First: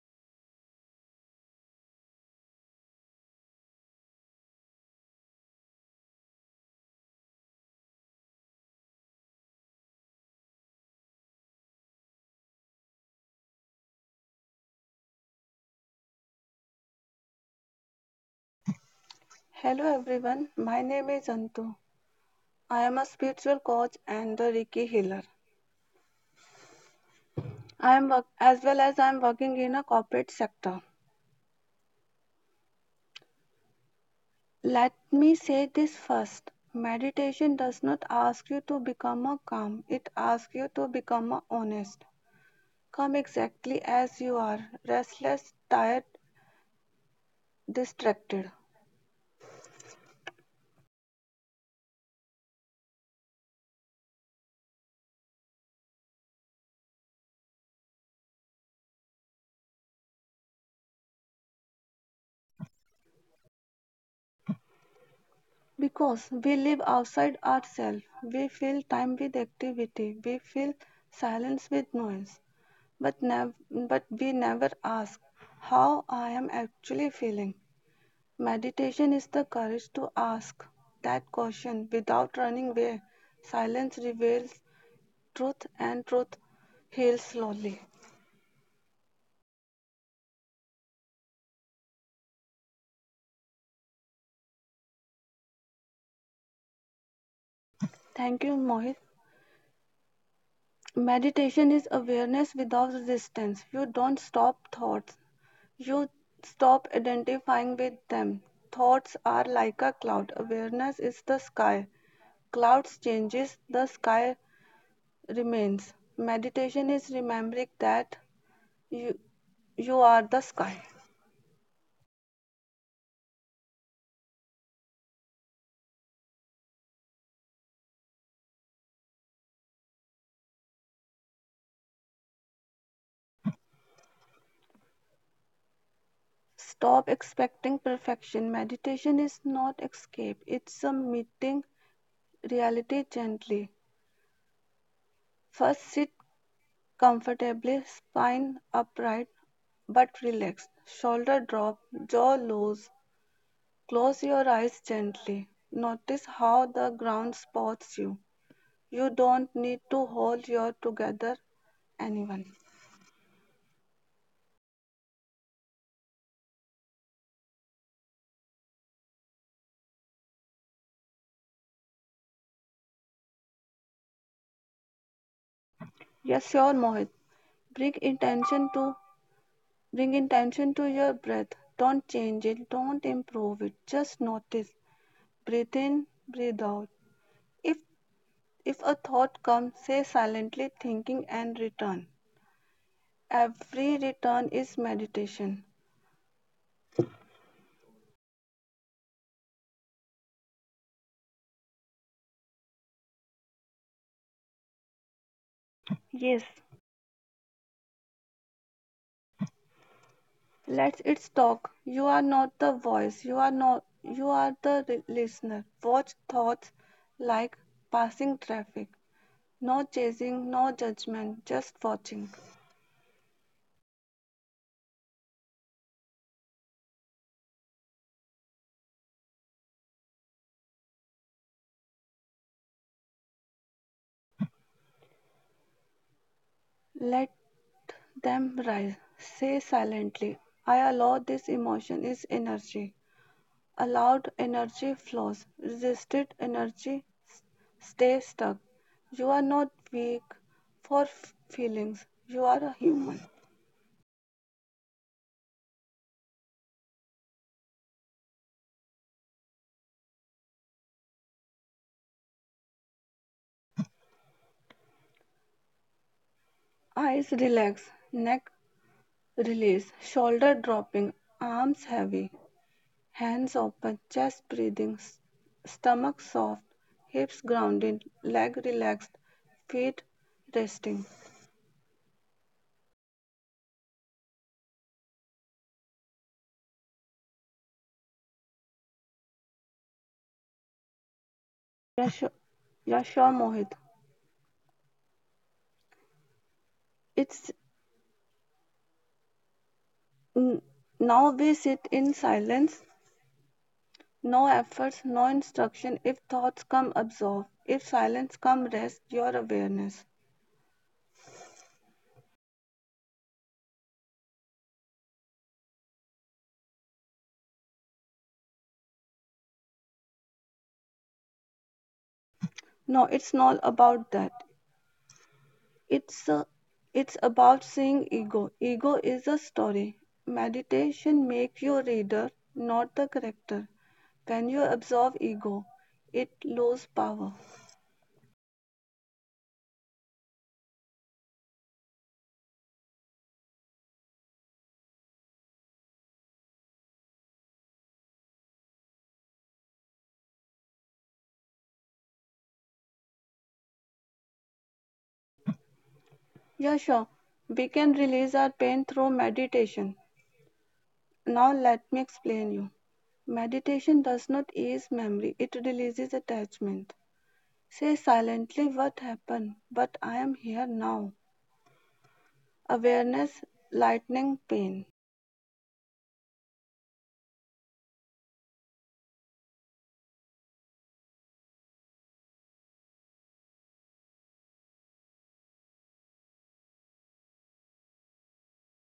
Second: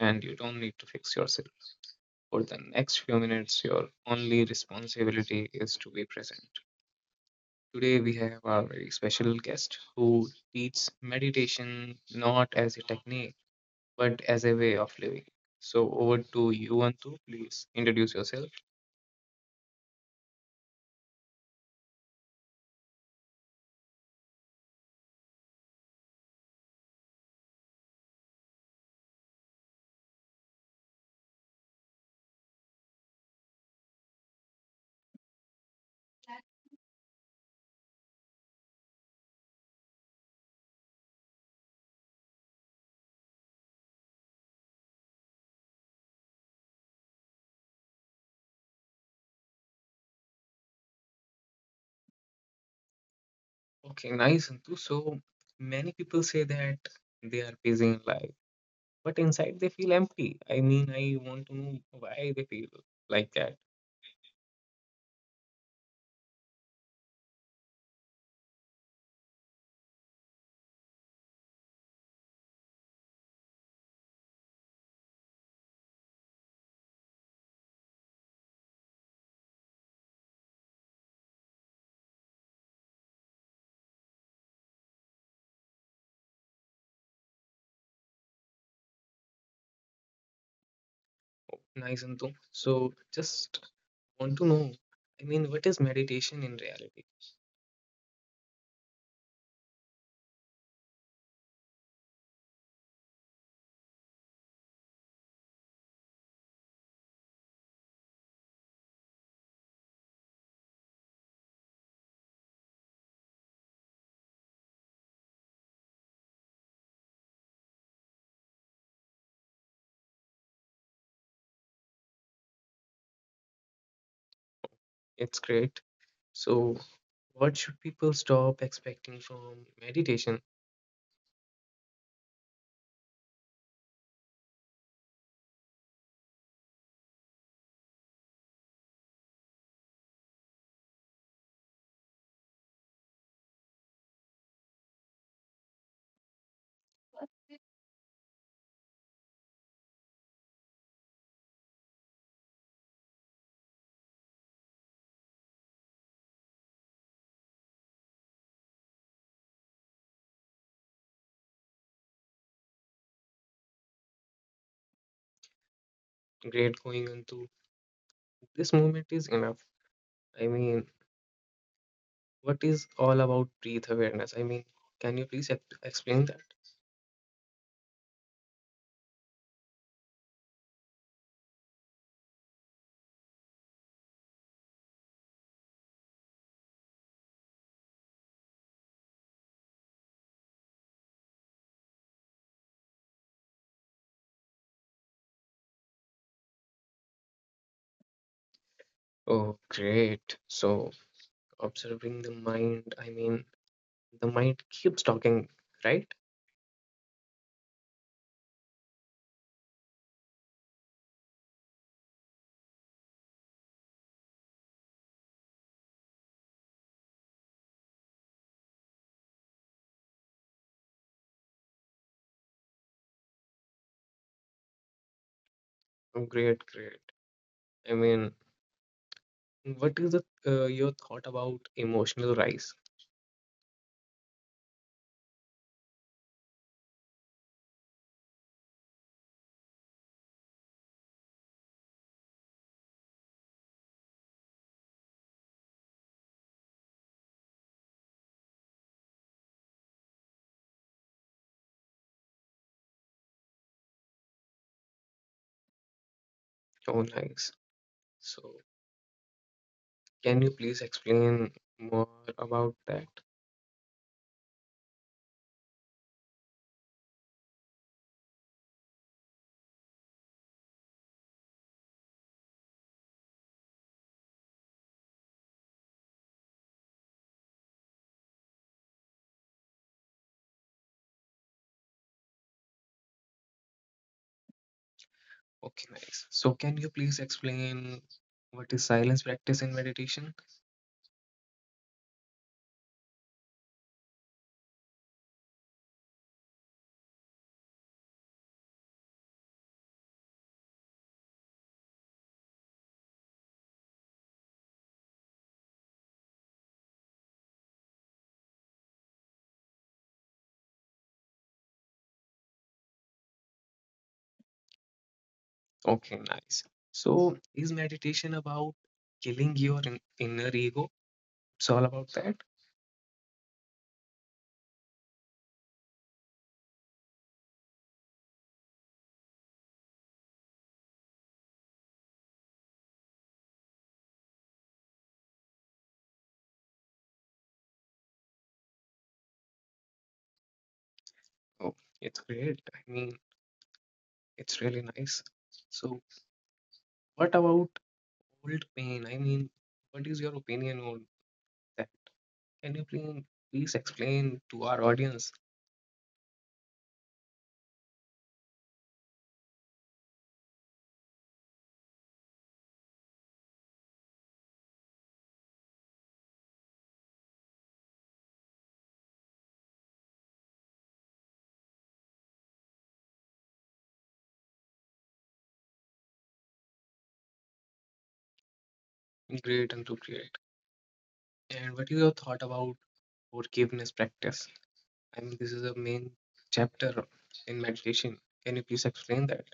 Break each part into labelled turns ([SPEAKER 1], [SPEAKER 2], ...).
[SPEAKER 1] and you don't need to fix yourself. For the next few minutes, your only responsibility is to be present. Today, we have our very special guest who teaches meditation not as a technique but as a way of living. So, over to you, Antu. Please introduce yourself.
[SPEAKER 2] Hello everyone, my name is Antu. I am a spiritual coach and a Reiki healer. I am as well as I am working in a corporate sector. Let me say this first. Meditation does not ask you to become a calm. It asks you to become a honest. Come exactly as you are, restless, tired, distracted.
[SPEAKER 1] Okay, nice, Antu. So many people say that they are busy in life, but inside they feel empty. I mean, I want to know why they feel like that.
[SPEAKER 2] Because we live outside ourselves, we fill time with activity, we fill silence with noise. but nev- but we never ask how I am actually feeling. Meditation is the courage to ask that question without running away. Silence reveals truth, and truth heals slowly.
[SPEAKER 1] Nice, Antu. So just want to know, I mean, what is meditation in reality?
[SPEAKER 2] Thank you, Mohit. Meditation is awareness without resistance. You don't stop thoughts. You stop identifying with them. Thoughts are like a cloud. Awareness is the sky. Clouds changes, the sky remains. Meditation is remembering that you, you, are the sky.
[SPEAKER 1] It's great. So what should people stop expecting from meditation?
[SPEAKER 2] Stop expecting perfection. Meditation is not escape, it's a meeting reality gently. First, sit comfortably, spine upright but relaxed, shoulder drop, jaw loose. Close your eyes gently. Notice how the ground spots you. You don't need to hold your together anyone.
[SPEAKER 1] Great going into this moment is enough. I mean, what is all about breath awareness? I mean, can you please explain that?
[SPEAKER 2] Yes, sure, Mohit. Bring intention to bring intention to your breath. Don't change it. Don't improve it. Just notice. Breathe in, breathe out. If if a thought comes, say silently thinking and return. Every return is meditation.
[SPEAKER 1] Oh, great. So, observing the mind, I mean, the mind keeps talking, right?
[SPEAKER 2] Yes. Let's it's talk. You are not the voice. You are not, you are the listener. Watch thoughts like passing traffic. No chasing, no judgment, just watching.
[SPEAKER 1] Oh, great, great. I mean, what is the, your thought about emotional rise,
[SPEAKER 2] Let them rise. Say silently, I allow this emotion is energy. Allowed energy flows. Resisted energy stays stuck. You are not weak for feelings. You are a human.
[SPEAKER 1] own rise? So, can you please explain more about that?
[SPEAKER 2] Eyes relax, neck release, shoulder dropping, arms heavy, hands open, chest breathing, stomach soft, hips grounded, leg relaxed, feet resting.
[SPEAKER 1] Okay, nice. So, can you please explain what is silence practice in meditation?
[SPEAKER 2] Pressure. Yeah, sure, Mohit. It's n- now we sit in silence, no efforts, no instruction. If thoughts come, absorb. If silence come, rest your awareness.
[SPEAKER 1] Okay, nice. So, is meditation about killing your inner ego? It's all about that?
[SPEAKER 2] No, it's not about that. It's uh, it's about seeing ego. Ego is a story. Meditation make you reader, not the character. When you absorb ego, it lose power.
[SPEAKER 1] Oh, it's great. I mean, it's really nice. So, what about old pain? I mean, what is your opinion on that? Can you please explain to our audience
[SPEAKER 2] Yeah, sure. We can release our pain through meditation. Now let me explain you. Meditation does not ease memory, it releases attachment. Say silently what happened, but I am here now. Awareness, lightening pain.
[SPEAKER 1] great and appropriate? And what is your thought about forgiveness practice? I mean, this is a main chapter in meditation. Can you please explain that?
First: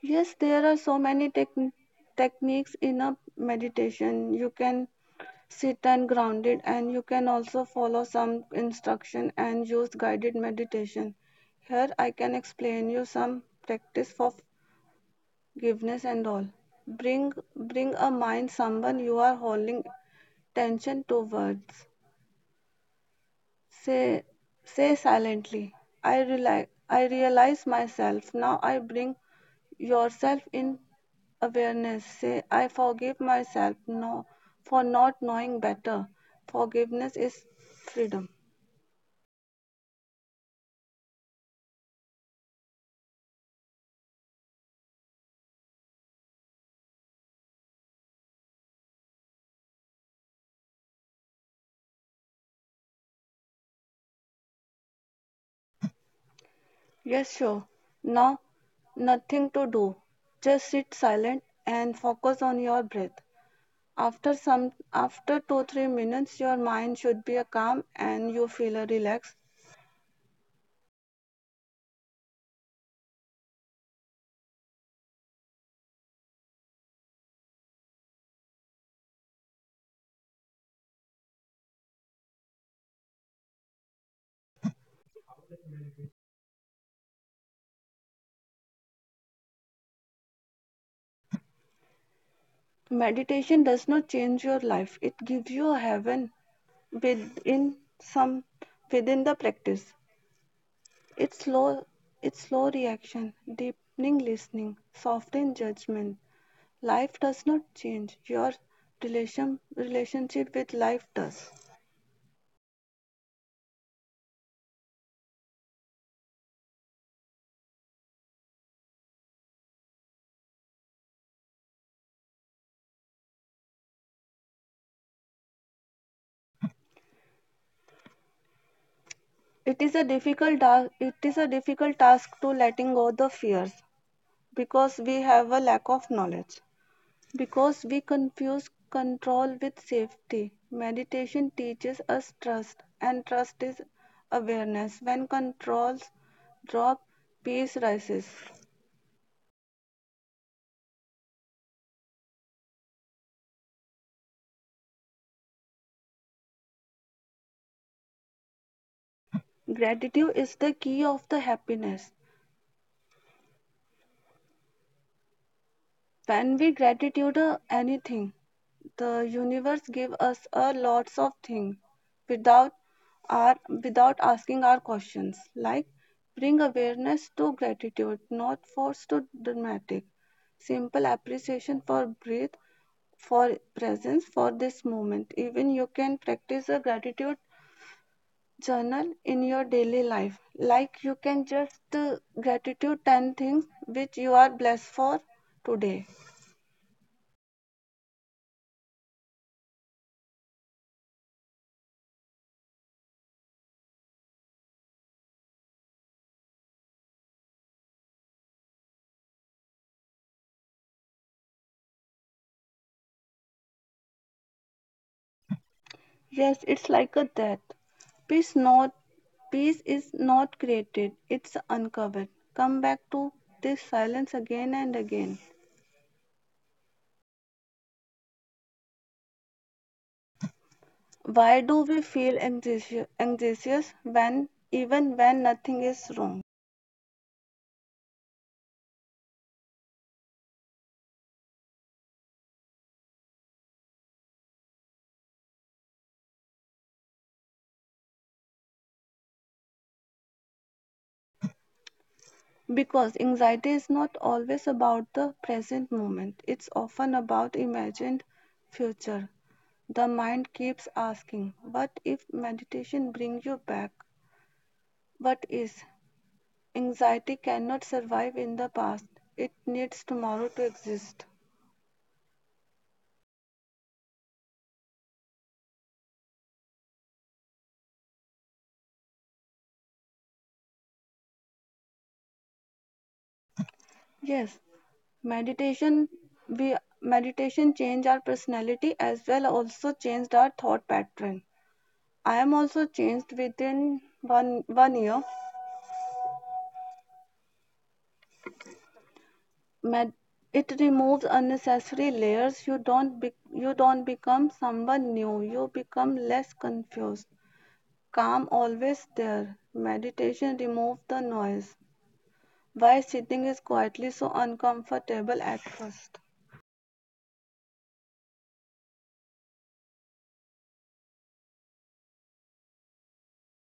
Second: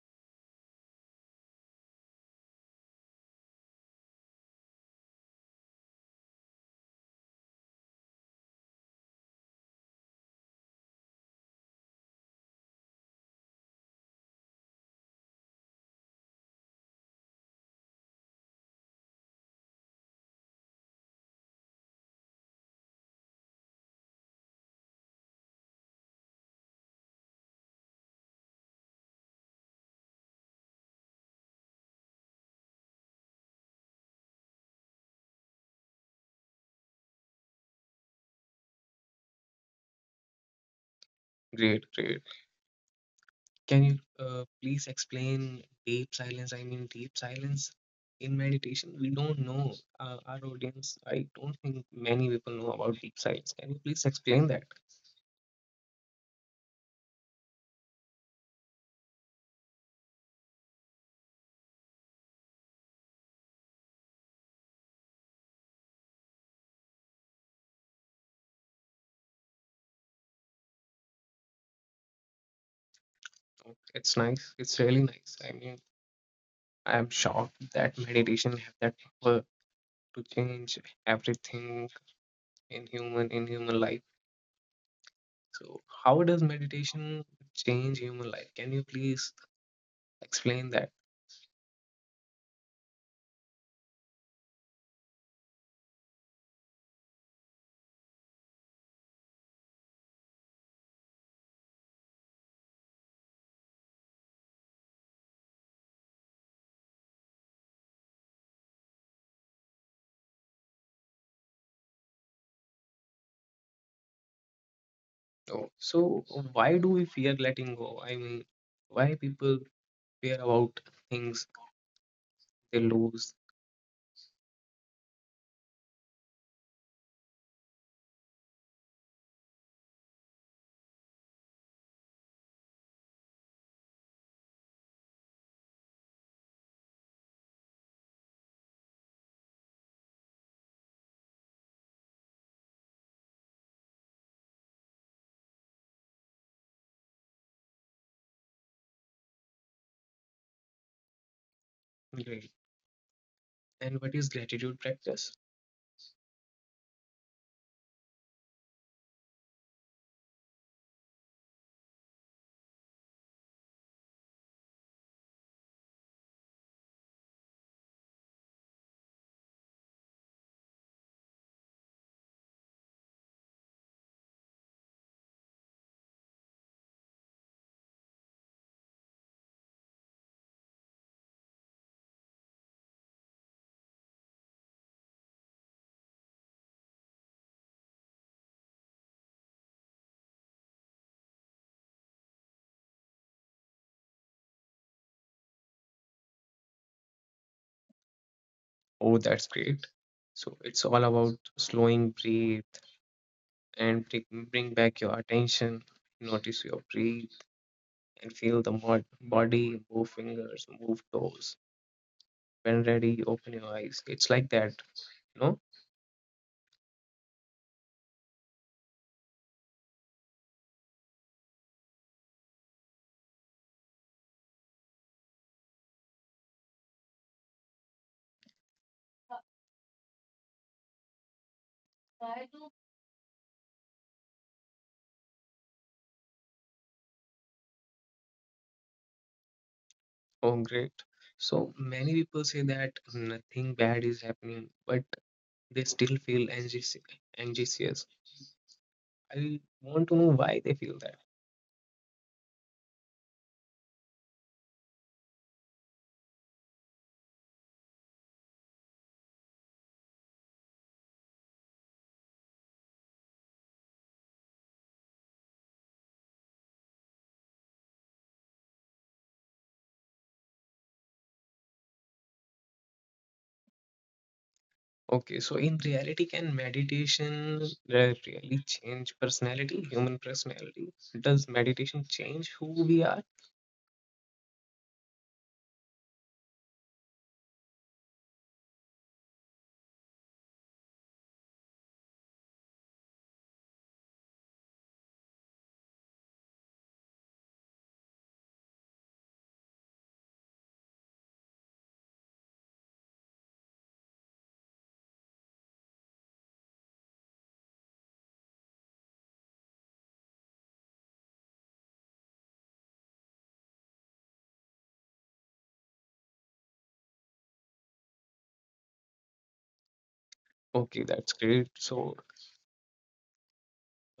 [SPEAKER 2] Yes, there are so many techniques in a meditation. You can sit and ground it, and you can also follow some instruction and use guided meditation. Here, I can explain you some practice for forgiveness and all. Bring a mind someone you are holding tension towards. Say, say silently, I realize myself. Now I bring yourself in awareness. Say, I forgive myself no, for not knowing better. Forgiveness is freedom.
[SPEAKER 1] Great, great. Can you please explain deep silence? I mean, deep silence in meditation. We don't know our audience. I don't think many people know about deep silence. Can you please explain that?
[SPEAKER 2] Yes, sure. Now, nothing to do. Just sit silent and focus on your breath. After 2-3 minutes, your mind should be calm and you feel relaxed.
[SPEAKER 1] Oh, it's nice. It's really nice. I mean, I'm shocked that meditation have that power to change everything in human life. So, how does meditation change human life? Can you please explain that?
[SPEAKER 2] Meditation does not change your life. It gives you a heaven within some within the practice. It's slow it's slow reaction, deepening listening, softening judgment. Life does not change. Your relationship with life does.
[SPEAKER 1] Oh, so why do we fear letting go? I mean, why people care about things they lose.
[SPEAKER 2] It is a difficult task to letting go the fears because we have a lack of knowledge. Because we confuse control with safety. Meditation teaches us trust, and trust is awareness. When controls drop, peace rises.
[SPEAKER 1] Great. And what is gratitude practice?
[SPEAKER 2] Gratitude is the key of the happiness. When we gratitude anything, the universe give us a lots of things without without asking our questions. Like bring awareness to gratitude, not force to dramatic. Simple appreciation for breath, for presence, for this moment. Even you can practice a gratitude journal in your daily life. Like you can just gratitude 10 things which you are blessed for today.
[SPEAKER 1] Oh, that's great. So it's all about slowing, breathe, and bring back your attention. Notice your breath and feel the body, move fingers, move toes. When ready, open your eyes. It's like that, you know?
[SPEAKER 2] Yes, it's like a death. Peace not peace is not created, it's uncovered. Come back to this silence again and again. Why do we feel anxious when even when nothing is wrong?
[SPEAKER 1] Oh, great. So many people say that nothing bad is happening, but they still feel anxious. anxious. I want to know why they feel that.
[SPEAKER 2] Because anxiety is not always about the present moment. It's often about imagined future. The mind keeps asking, what if meditation brings you back? What is? Anxiety cannot survive in the past. It needs tomorrow to exist.
[SPEAKER 1] Okay, so in reality, can meditation really change personality, human personality? Does meditation change who we are?
[SPEAKER 2] Yes, meditation we meditation changed our personality as well also changed our thought pattern. I am also changed within one year. Med- it removes unnecessary layers. You don't become someone new. You become less confused. Calm always there. Meditation removes the noise. Why sitting is quietly so uncomfortable at first.
[SPEAKER 1] Okay, that's great. So,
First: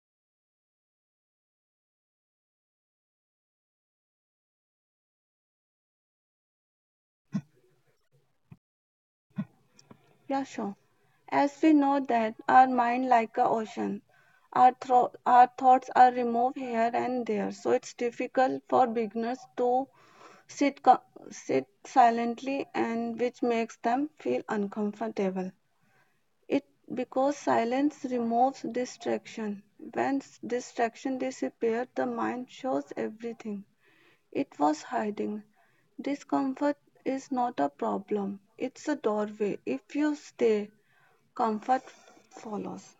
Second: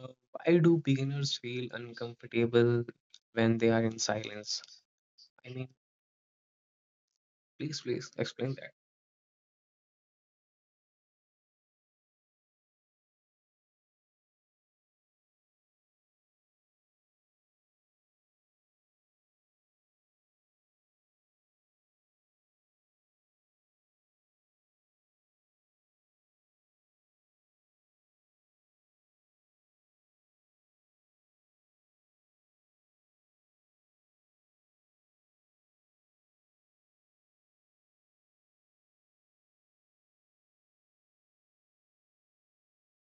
[SPEAKER 1] why do beginners feel uncomfortable when they are in silence? I mean, please explain that.
[SPEAKER 2] Yeah, sure. As we know that our mind like a ocean, our thoughts are removed here and there, so it's difficult for beginners to sit co- sit silently, and which makes them feel uncomfortable. It because silence removes distraction. When distraction disappears, the mind shows everything it was hiding. Discomfort is not a problem, it's a doorway. If you stay, comfort follows.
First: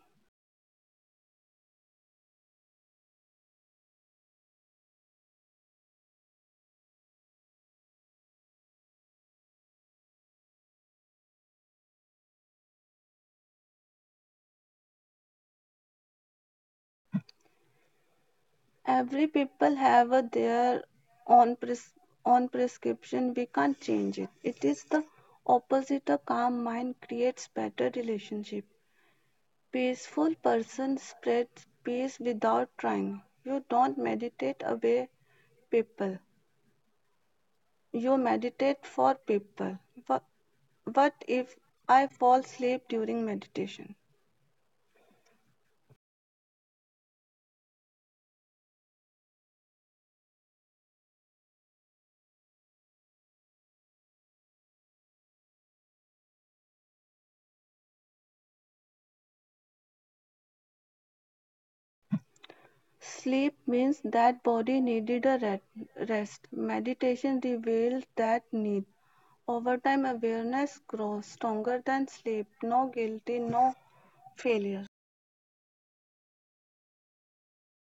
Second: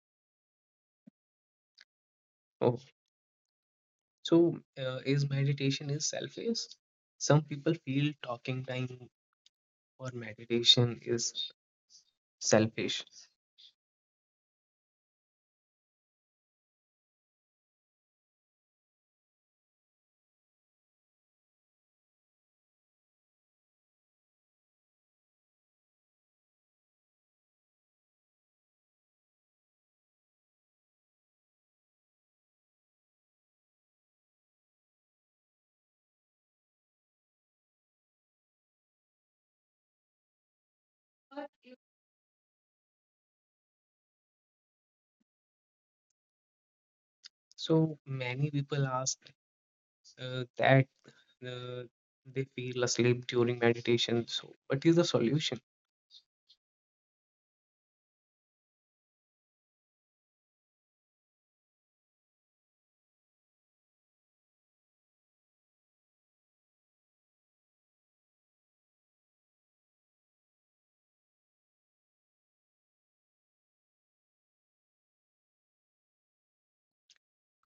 [SPEAKER 1] Oh, so is meditation is selfish? Some people feel talking time or meditation is selfish.
[SPEAKER 2] Every people have a their own pres- own prescription. We can't change it. It is the opposite. A calm mind creates better relationship. Peaceful person spreads peace without trying. You don't meditate away people. You meditate for people. Wha- What if I fall asleep during meditation?
[SPEAKER 1] So many people ask that uh, they feel asleep during meditation. So, what is the solution?
[SPEAKER 2] Sleep means that body needed a rest. Meditation reveals that need. Over time, awareness grows stronger than sleep. No guilty, no failure.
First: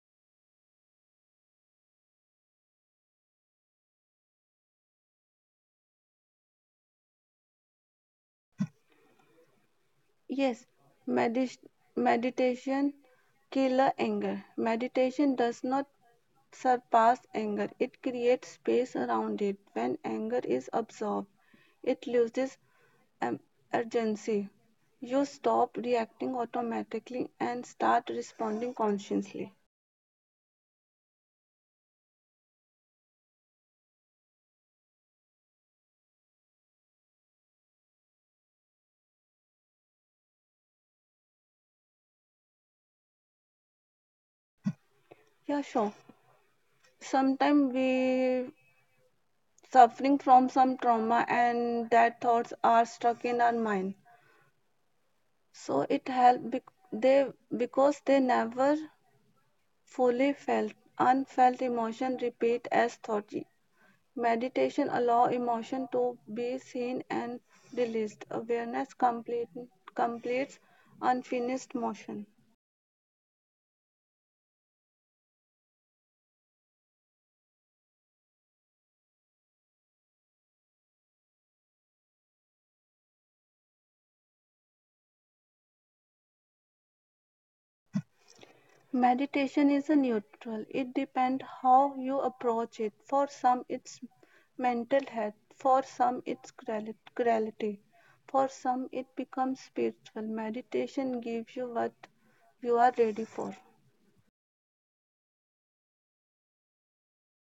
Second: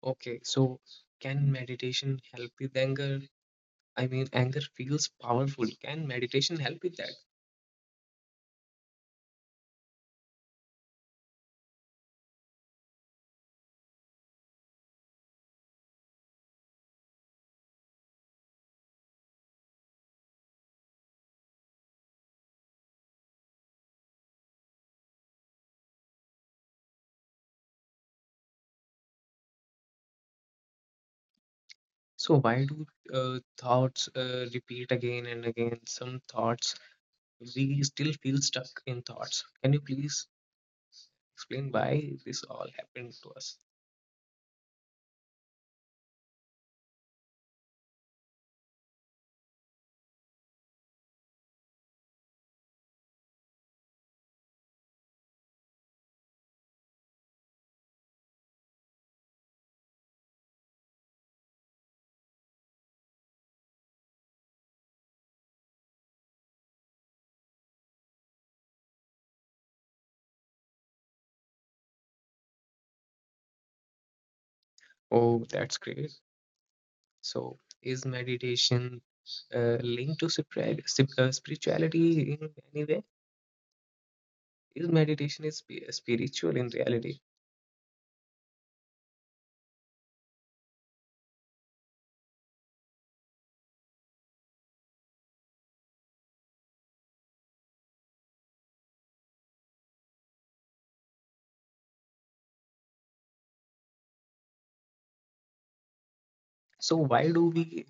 [SPEAKER 1] Okay, so can meditation help with anger? I mean, anger feels powerful. Can meditation help with that?
[SPEAKER 2] Yes, medis meditation killer anger. Meditation does not surpass anger, it creates space around it. When anger is absorbed, it loses um, urgency. You stop reacting automatically and start responding consciously.
[SPEAKER 1] So, why do thoughts repeat again and again? Some thoughts, we still feel stuck in thoughts. Can you please explain why this all happened to us?
[SPEAKER 2] Yeah, sure. Sometimes we suffering from some trauma and that thoughts are stuck in our mind. So it helped bec they Because they never fully felt. Unfelt emotion repeat as thought. Meditation allow emotion to be seen and released. Awareness completes unfinished motion.
[SPEAKER 1] Oh, that's great. So, is meditation linked to spirituality in any way? Is meditation is spiritual in reality?
[SPEAKER 2] Meditation is a neutral. It depends how you approach it. For some, it's mental health. For some, it's reality. For some, it becomes spiritual. Meditation gives you what you are ready for.
[SPEAKER 1] So, why do we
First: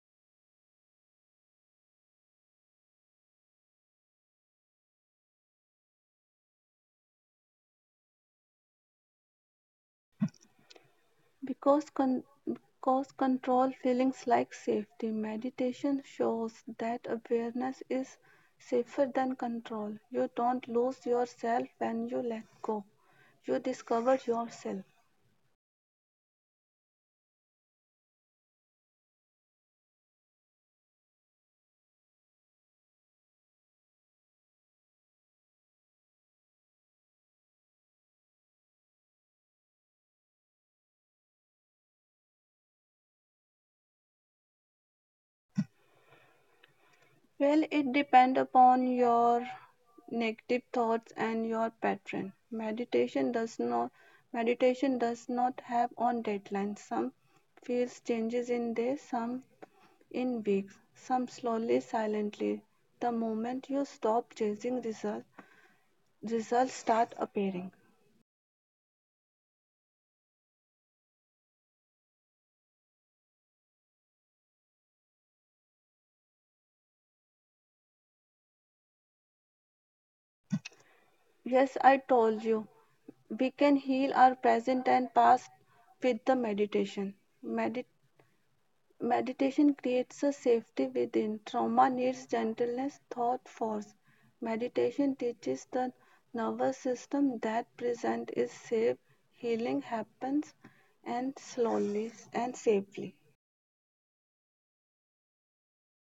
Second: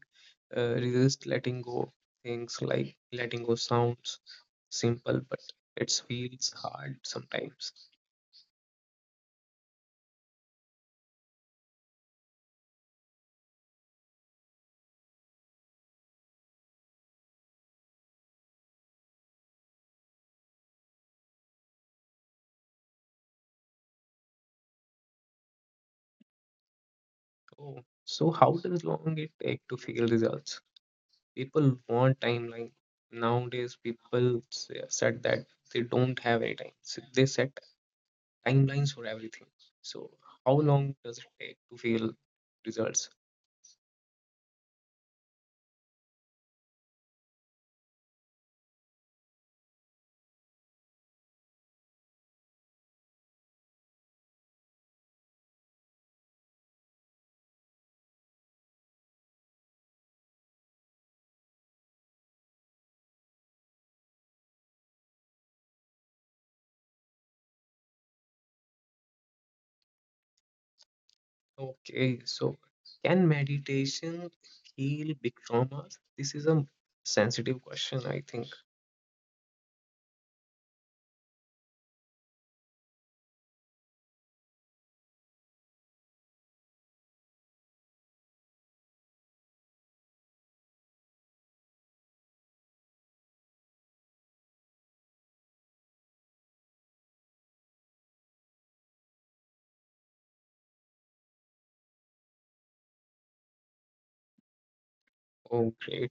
[SPEAKER 1] resist letting go things like letting go sounds simple, but it feels hard sometimes?
[SPEAKER 2] Because control feelings like safety, meditation shows that awareness is safer than control. You don't lose yourself when you let go. You discover yourself.
[SPEAKER 1] Oh, so how does long it take to feel results? People want timeline nowadays. People set that they don't have any time. So they set timelines for everything. So how long does it take to feel results?
[SPEAKER 2] Well, it depends upon your negative thoughts and your pattern. Meditation does not have on deadlines. Some feels changes in days, some in weeks, some slowly, silently. The moment you stop chasing results, results start appearing.
[SPEAKER 1] Okay, so can meditation heal big traumas? This is a sensitive question, I think.
[SPEAKER 2] Yes, I told you. We can heal our present and past with the meditation. Meditation Meditation creates a safety within. Trauma needs gentleness, thought force. Meditation teaches the nervous system that present is safe. Healing happens and slowly and safely.
[SPEAKER 1] Oh, great.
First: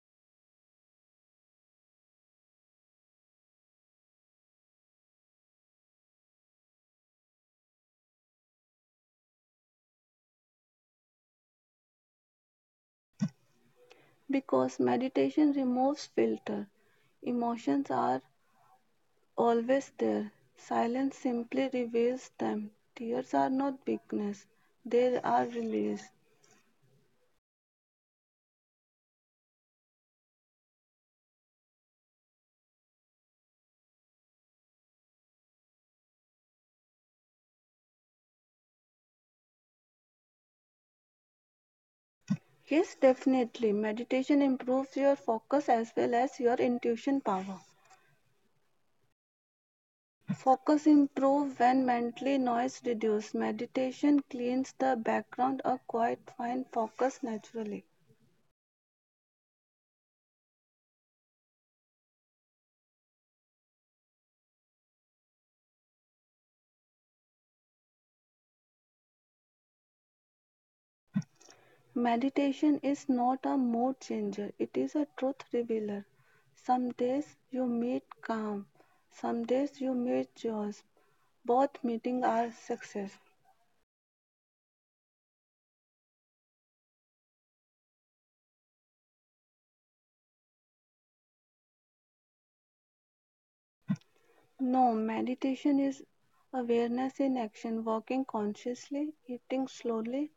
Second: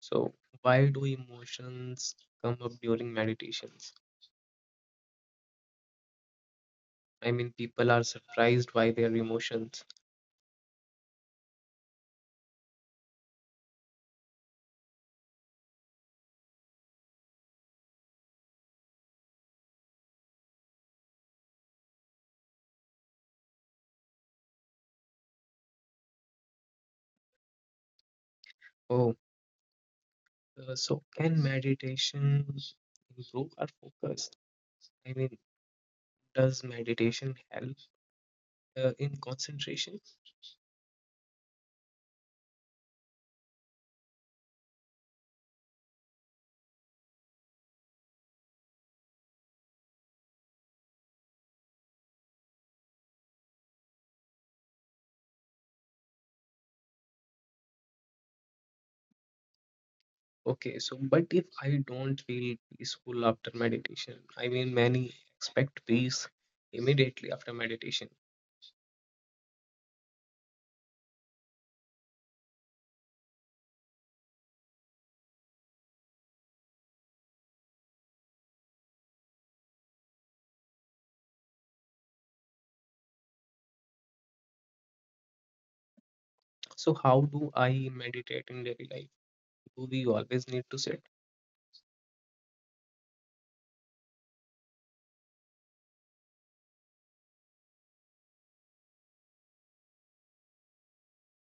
[SPEAKER 1] So why do emotions come up during meditations? I mean, people are surprised by their emotions.
[SPEAKER 2] Because meditation removes filter. Emotions are always there. Silence simply reveals them. Tears are not weakness. They are release.
[SPEAKER 1] Oh, so can meditation improve our focus? I mean, does meditation help in concentration?
[SPEAKER 2] Yes, definitely. Meditation improves your focus as well as your intuition power. Focus improves when mentally noise reduced. Meditation cleans the background or quite find focus naturally.
[SPEAKER 1] Okay, so but if I don't feel peaceful after meditation, I mean, many expect peace immediately after meditation.
[SPEAKER 2] Meditation is not a mood changer, it is a truth revealer. Some days you meet calm, some days you meet joy. Both meeting are success.
[SPEAKER 1] So, how do I meditate in daily life? Do we always need to sit?
[SPEAKER 2] No, meditation is awareness in action, walking consciously, eating slowly,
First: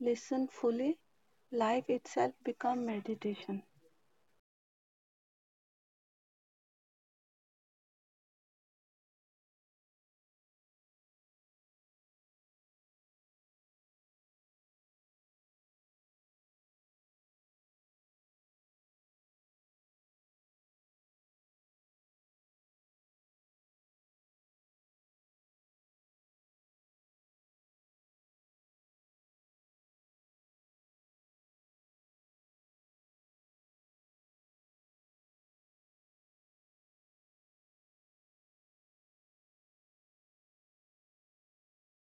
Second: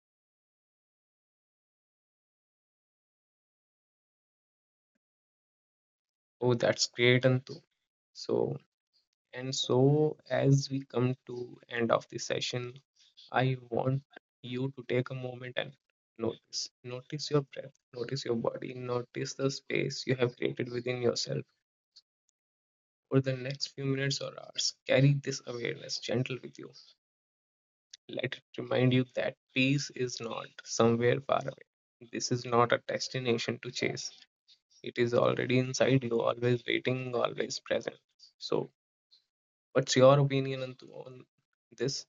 [SPEAKER 2] listen fully. Life itself become meditation.
[SPEAKER 1] Oh, that's great, Antu. So, and so as we come to end of the session, I want you to take a moment and notice. Notice your breath, notice your body, notice the space you have created within yourself for the next few minutes or hours. Carry this awareness gentle with you. Let it remind you that peace is not somewhere far away. This is not a destination to chase. It is already inside you, always waiting, always present. So, what's your opinion on this?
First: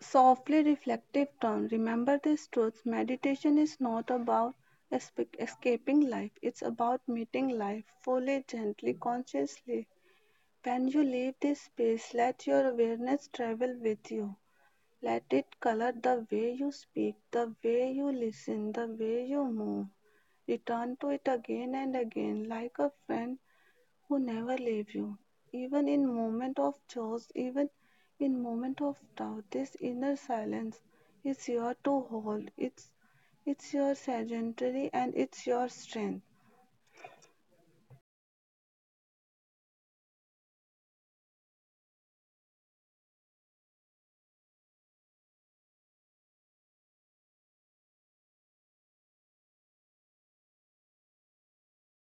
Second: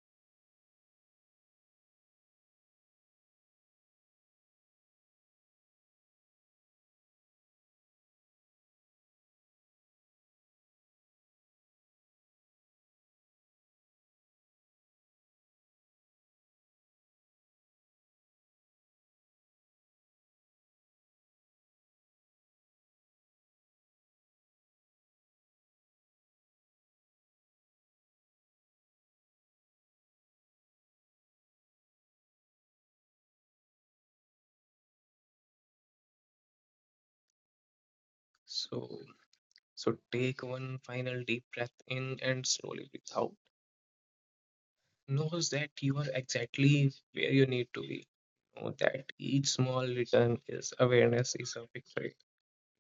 [SPEAKER 2] Softly reflective turn. Remember this truth. Meditation is not about escaping life. It's about meeting life fully, gently, consciously. When you leave this space, let your awareness travel with you. Let it color the way you speak, the way you listen, the way you move. Return to it again and again, like a friend who never leaves you. Even in moment of joy, even in moment of doubt, this inner silence is your to hold. It's your sanctuary and it's your strength.
[SPEAKER 1] So, so take one final deep breath in and slowly breathe out. Knows that you are exactly where you need to be, know that each small return is awareness is a victory.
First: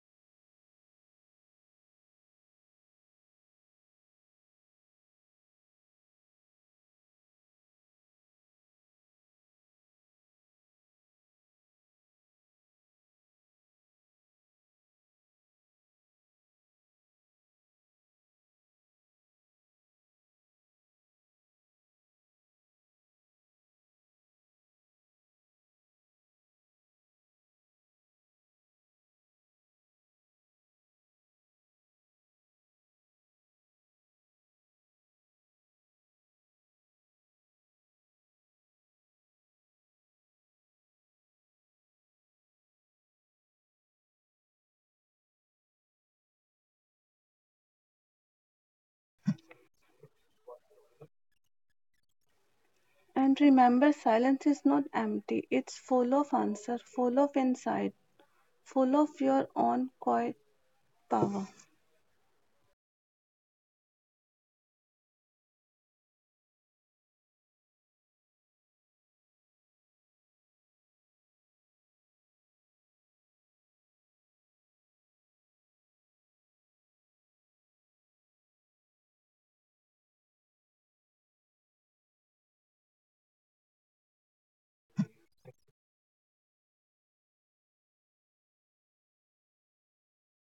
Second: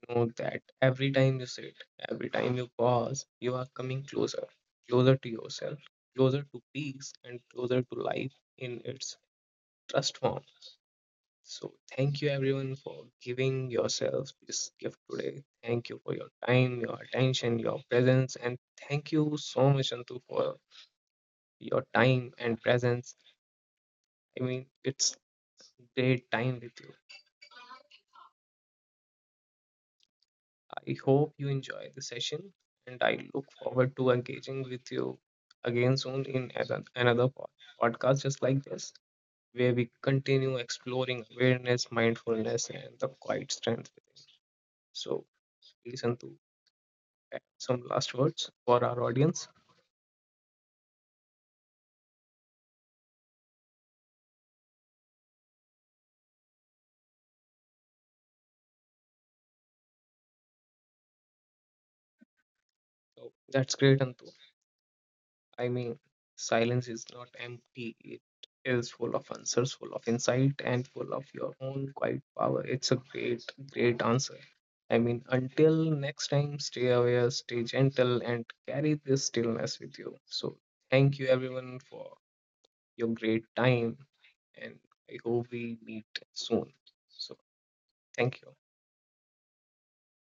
[SPEAKER 1] Know that every time you sit, every time you pause, you are coming closer, closer to yourself, closer to peace, and closer to life in its trust form. So, thank you everyone for giving yourself this gift today. Thank you for your time, your attention, your presence, and thank you so much, Antu, for your time and presence. I mean, it's great time with you. I hope you enjoy the session and I look forward to engaging with you again soon in another podcast just like this, where we continue exploring awareness, mindfulness, and the quiet strength within. So, please, Antu, have some last words for our audience.
[SPEAKER 2] And remember, silence is not empty. It's full of answer, full of insight, full of your own quiet power.
[SPEAKER 1] So, that's great, Antu. I mean, silence is not empty, it is full of answers, full of insight, and full of your own quiet power. It's a great, great answer. I mean, until next time, stay aware, stay gentle, and carry this stillness with you. So, thank you everyone for your great time, and I hope we meet soon. So, thank you.